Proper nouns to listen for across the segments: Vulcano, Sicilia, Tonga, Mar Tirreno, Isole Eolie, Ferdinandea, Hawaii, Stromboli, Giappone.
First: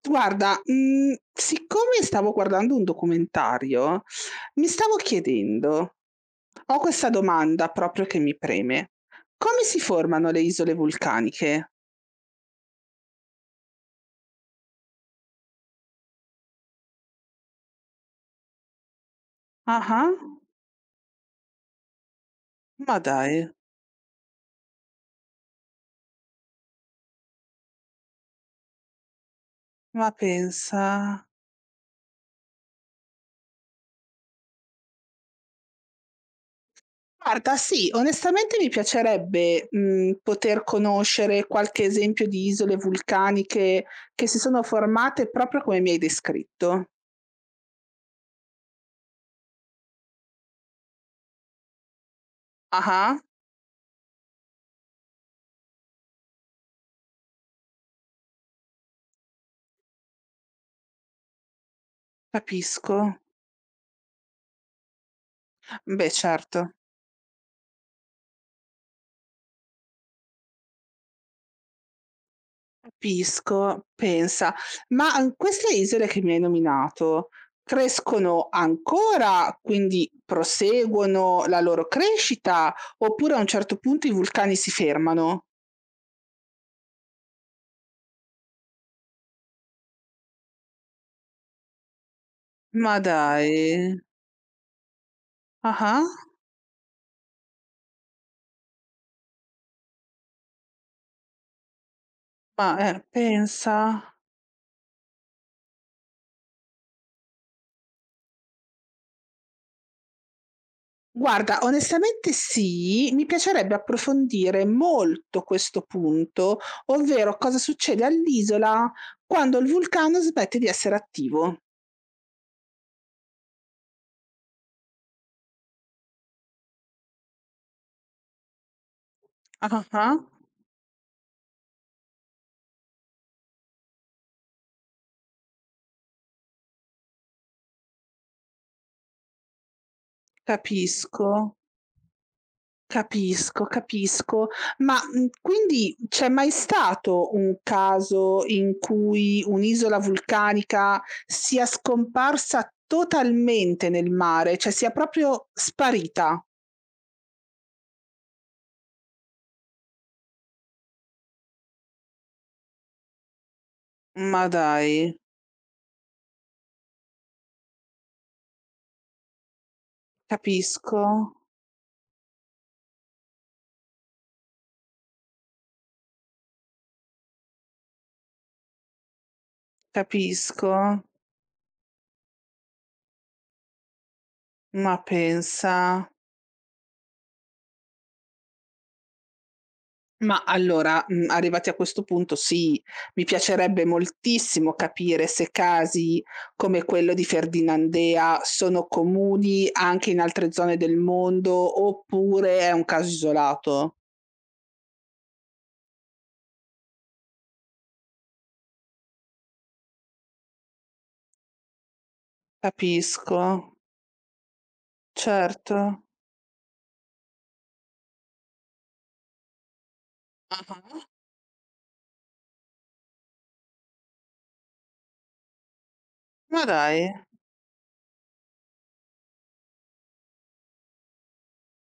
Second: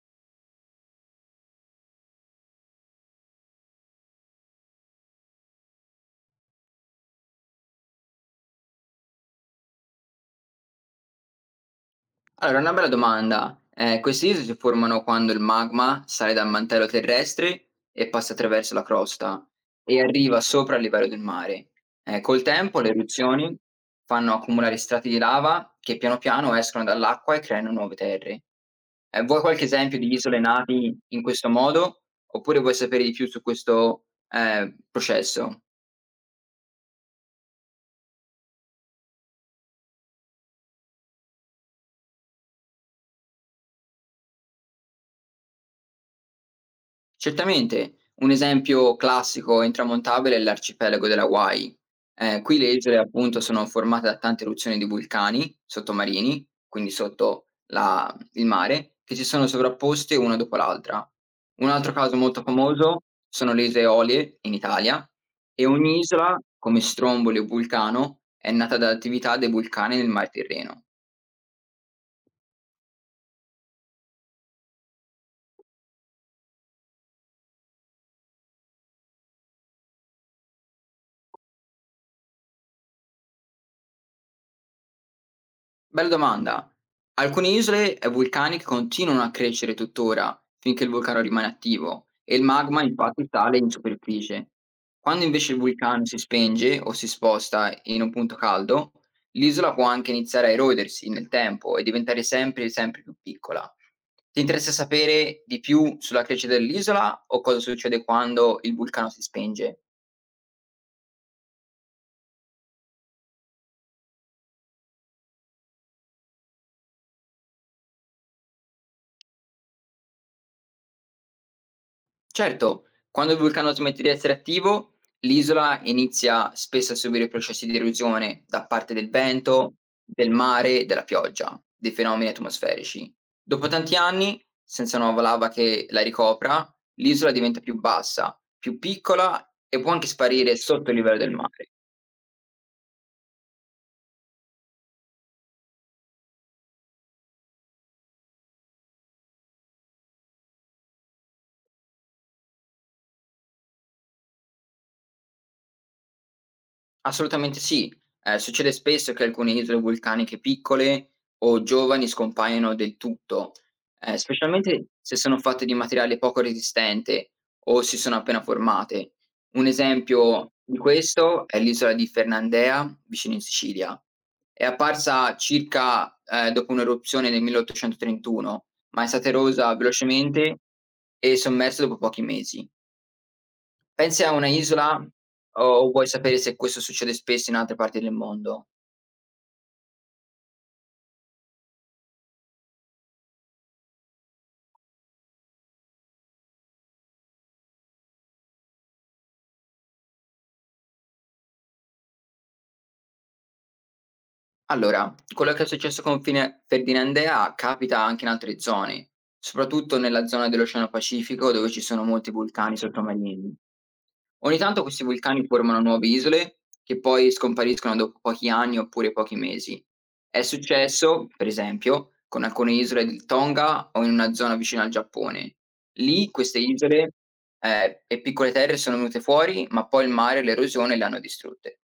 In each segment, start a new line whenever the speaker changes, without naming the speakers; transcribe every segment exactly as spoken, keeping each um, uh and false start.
Guarda, mhmm, siccome stavo guardando un documentario, mi stavo chiedendo ho questa domanda proprio che mi preme: come si formano le isole vulcaniche?
Allora, una bella domanda. Eh, queste isole si formano quando il magma sale dal mantello terrestre e passa attraverso la crosta e
Ah-ah,
arriva sopra il livello del mare. Eh, col tempo le
ma dai,
eruzioni fanno accumulare strati di lava che piano piano escono dall'acqua e creano nuove terre. Eh, vuoi qualche esempio
ma
di isole
pensa.
nati in questo modo oppure vuoi sapere di più su questo eh, processo?
Guarda sì, onestamente mi piacerebbe, mhmm, poter conoscere qualche esempio di isole vulcaniche che si sono formate proprio come mi hai descritto.
Certamente. Un esempio classico e intramontabile è l'arcipelago delle Hawaii. Ehm, qui le isole
Ah-ah,
appunto sono formate da tante eruzioni di vulcani sottomarini, quindi sotto la il mare, che si sono sovrapposte una dopo l'altra. Un altro caso molto
capisco.
famoso sono le Isole Eolie in Italia e ogni
Beh,
isola,
certo.
come Stromboli o Vulcano, è nata da attività dei vulcani nel Mar Tirreno.
Capisco, pensa. Ma, uhm, queste isole che mi hai nominato crescono ancora, quindi proseguono la loro crescita, oppure a un certo punto i vulcani si fermano?
Bella domanda. Alcune isole eh, vulcaniche continuano a crescere tuttora finché il vulcano rimane attivo e il magma
Ma
infatti
dai.
sale in superficie. Quando invece il
Ah-ah.
vulcano si spenge o si sposta in un punto caldo, l'isola può anche iniziare a erodersi nel tempo e diventare
Ma,
sempre
eh,
sempre più piccola.
pensa.
Ti interessa sapere di più sulla crescita dell'isola o cosa succede quando il vulcano si spenge?
Guarda, onestamente sì, mi piacerebbe approfondire molto questo punto, ovvero cosa succede all'isola quando il vulcano smette di essere attivo.
Certo, quando il vulcano smette di essere attivo, l'isola inizia spesso a subire processi di erosione da parte del vento,
Ah-ah.
del mare, della pioggia, dei fenomeni atmosferici. Dopo tanti anni, senza nuova lava che la ricopra, l'isola diventa più bassa, più piccola e può anche sparire sotto il livello
Capisco,
del mare.
capisco, capisco. Ma, mhmm, quindi c'è mai stato un caso in cui un'isola vulcanica sia scomparsa totalmente nel mare, cioè sia proprio sparita?
Assolutamente sì. Ehm, succede spesso che alcune isole vulcaniche piccole o giovani scompaiano del tutto, ehm,
Ma
specialmente se
dai,
sono fatte di materiale poco resistente o si sono appena formate. Un esempio di
capisco,
questo è l'isola di Fernandea, vicino in Sicilia. È apparsa circa, ehm, dopo un'eruzione nel milleottocentotrentuno, ma è stata erosa velocemente
capisco.
e sommersa dopo pochi mesi. Pensi a una isola
Ma pensa.
o vuoi sapere se questo succede spesso in altre parti del mondo?
Ma allora, mhmm, arrivati a questo punto sì, mi piacerebbe moltissimo capire se casi come quello di Ferdinandea sono comuni anche in altre zone del mondo, oppure è un caso isolato.
Allora, quello che è successo con Fine- Ferdinandea capita anche in altre zone, soprattutto nella zona dell'Oceano Pacifico dove ci sono molti vulcani
Capisco,
sottomarini. Ogni tanto questi vulcani formano
certo.
nuove isole che poi scompariscono dopo pochi anni oppure pochi mesi. È
Ah-ah.
successo, per esempio, con alcune isole del Tonga o in una zona vicina al Giappone. Lì queste
Ma dai.
isole eh, e piccole terre sono venute fuori, ma poi il mare e l'erosione le hanno distrutte.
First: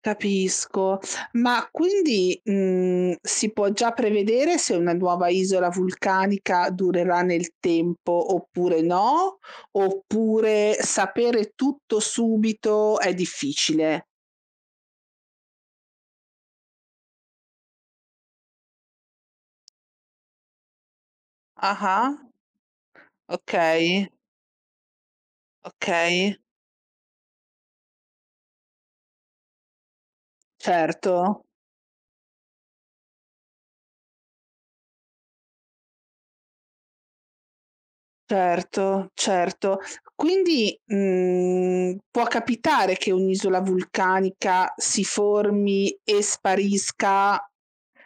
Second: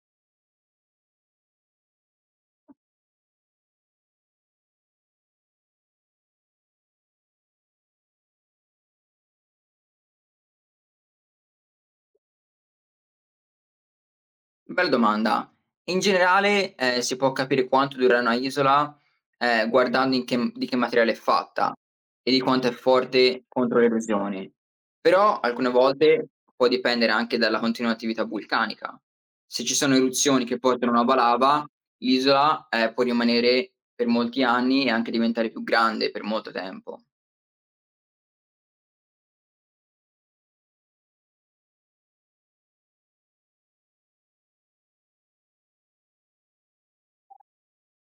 Capisco. Ma quindi, mhmm, si può già prevedere se una nuova isola vulcanica durerà nel tempo oppure no? Oppure sapere tutto subito è difficile?
Bella domanda. In generale, ehm, si può capire quanto durerà una isola, ehm, guardando in che m di che materiale è fatta
Ah-ah.
e di quanto è forte contro
Okay,
l'erosione. Però alcune volte
okay.
può dipendere anche dalla continua attività vulcanica. Se ci sono eruzioni che portano a nuova
Certo.
lava, l'isola, ehm, può rimanere per molti anni e anche diventare più grande per molto tempo.
Certo, certo. Quindi, mhmm, può capitare che un'isola vulcanica si formi e sparisca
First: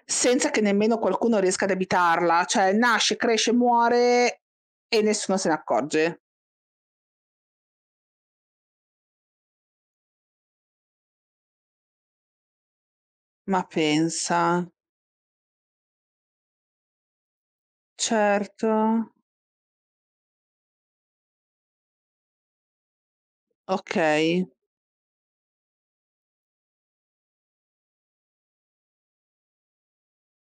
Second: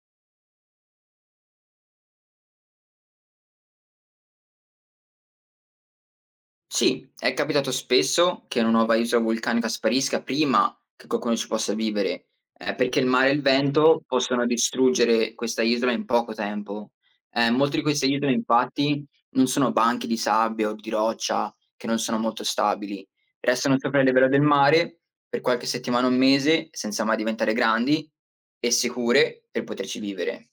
senza che nemmeno qualcuno riesca ad abitarla, cioè nasce, cresce, muore e nessuno se ne accorge.
Sì, è capitato spesso che una nuova isola vulcanica sparisca prima che qualcuno ci possa vivere, ehm, perché il mare e il
Ma
vento
pensa.
possono distruggere questa isola in poco tempo. Ehm, molte di queste isole
Certo.
infatti non sono banchi di sabbia o di roccia che non sono molto stabili, restano sopra il livello del
Okay.
mare per qualche settimana o un mese senza mai diventare grandi e sicure per poterci vivere.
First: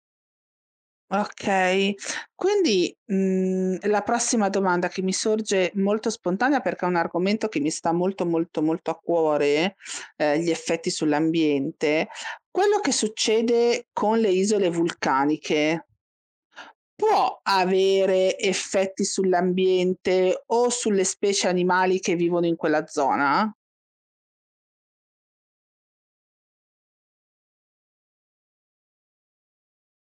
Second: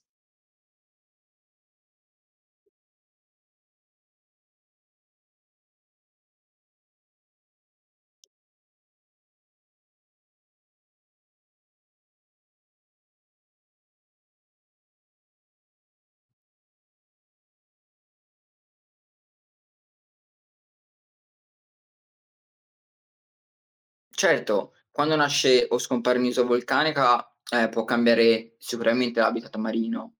Okay. Quindi, mhmm, la prossima domanda che mi sorge molto spontanea, perché è un argomento che mi sta molto, molto, molto a cuore, ehm, gli effetti sull'ambiente, quello che succede con le isole vulcaniche può avere effetti sull'ambiente o sulle specie animali che vivono in quella zona?
Certo, quando nasce o scompare un'isola vulcanica, ehm, può cambiare sicuramente l'habitat marino.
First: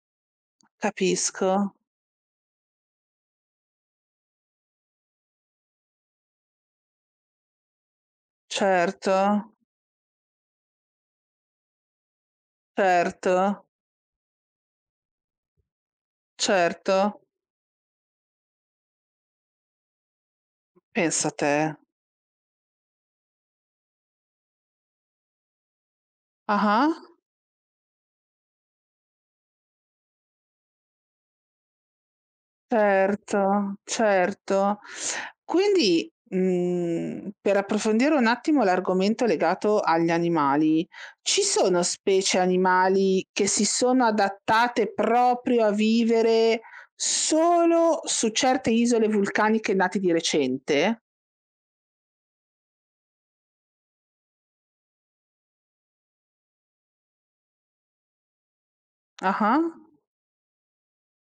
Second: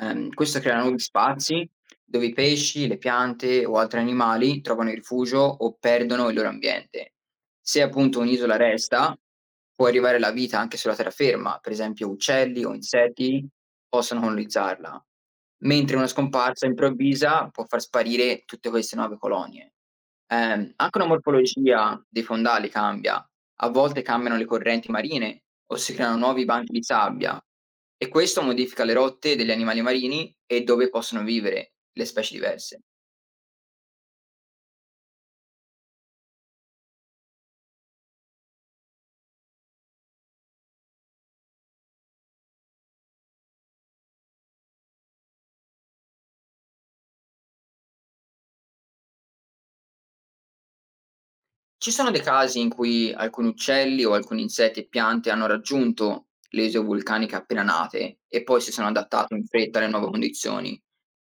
Ehm, questo crea nuovi
Capisco.
spazi dove i pesci, le piante o altri animali trovano il rifugio o perdono il loro ambiente. Se appunto un'isola
Certo,
resta, può arrivare la vita anche sulla terraferma, per esempio uccelli o insetti
certo,
possono colonizzarla, mentre una scomparsa
certo.
improvvisa può far sparire tutte queste nuove colonie. Ehm, anche una
Pensa te.
morfologia dei fondali cambia, a volte cambiano le correnti marine o si creano nuovi banchi di
Ah-ah.
sabbia, e questo modifica le rotte degli animali marini e dove possono vivere le specie diverse.
Certo, certo. Quindi, mhmm, per approfondire un attimo l'argomento legato agli animali, ci sono specie animali che si sono adattate proprio a vivere solo su certe isole vulcaniche nate di recente?
Ci sono dei casi in cui alcuni uccelli o alcuni insetti e piante hanno raggiunto le isole vulcaniche appena nate e poi si sono adattati in
Ah-ah.
fretta alle nuove condizioni.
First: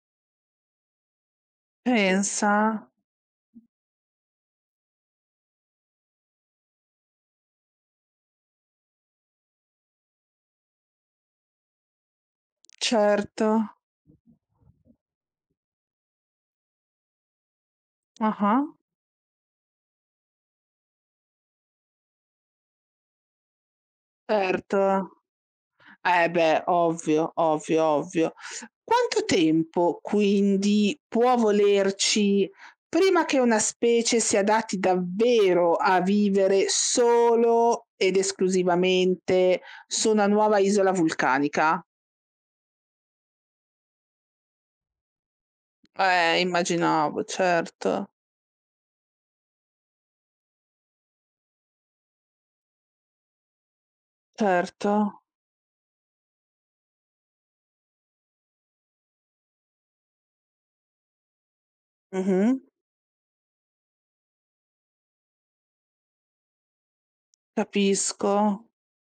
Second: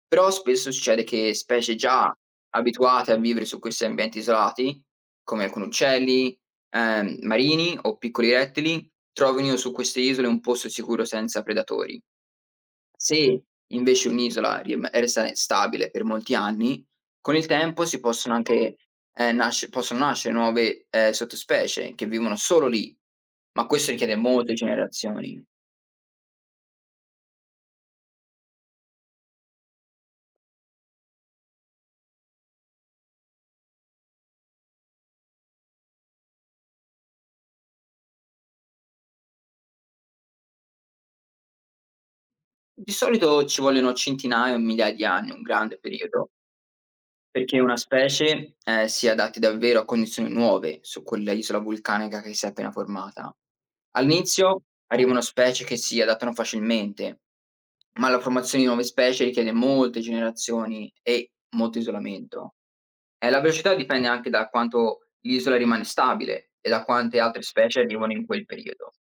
Però spesso succede che specie già
Pensa.
abituate a vivere su questi ambienti isolati, come alcuni uccelli, ehm, marini o piccoli rettili, trovino su queste isole un posto sicuro senza predatori. Se
Certo.
invece un'isola riem resta stabile per molti anni, con il tempo si possono
Ah-ah.
anche ehm, nasce possono nascere nuove, ehm, sottospecie che vivono solo lì, ma questo richiede molte
Certo.
generazioni.
Eh beh, ovvio, ovvio, ovvio. Quanto tempo quindi può volerci prima che una specie si adatti davvero a vivere solo ed esclusivamente su una nuova isola vulcanica?
Di solito ci vogliono centinaia o migliaia di anni, un grande periodo.
Eh, immaginavo,
Perché una
certo,
specie, ehm, si adatti davvero a condizioni nuove su quell'isola vulcanica che si è appena formata. All'inizio
certo.
arrivano specie che si adattano facilmente, ma la formazione di nuove specie richiede molte generazioni e molto
Mh-mh,
isolamento. E la velocità dipende anche da quanto l'isola rimane stabile e da quante altre specie arrivano in
capisco.
quel periodo.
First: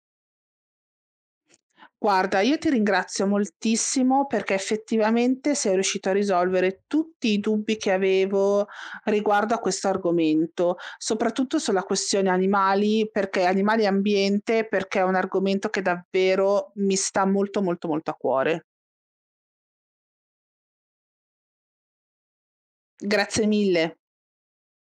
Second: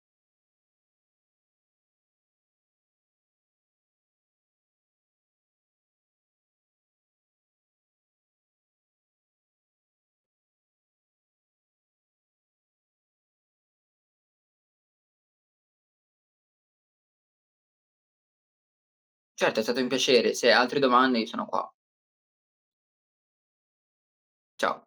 Guarda, io ti ringrazio moltissimo perché effettivamente sei riuscito a risolvere tutti i dubbi che avevo riguardo a questo argomento, soprattutto sulla questione animali, perché animali e ambiente, perché è un argomento che davvero mi sta molto, molto, molto a cuore.
Certo, è stato un piacere. Se hai altre domande io sono qua.
Grazie mille.
Ciao.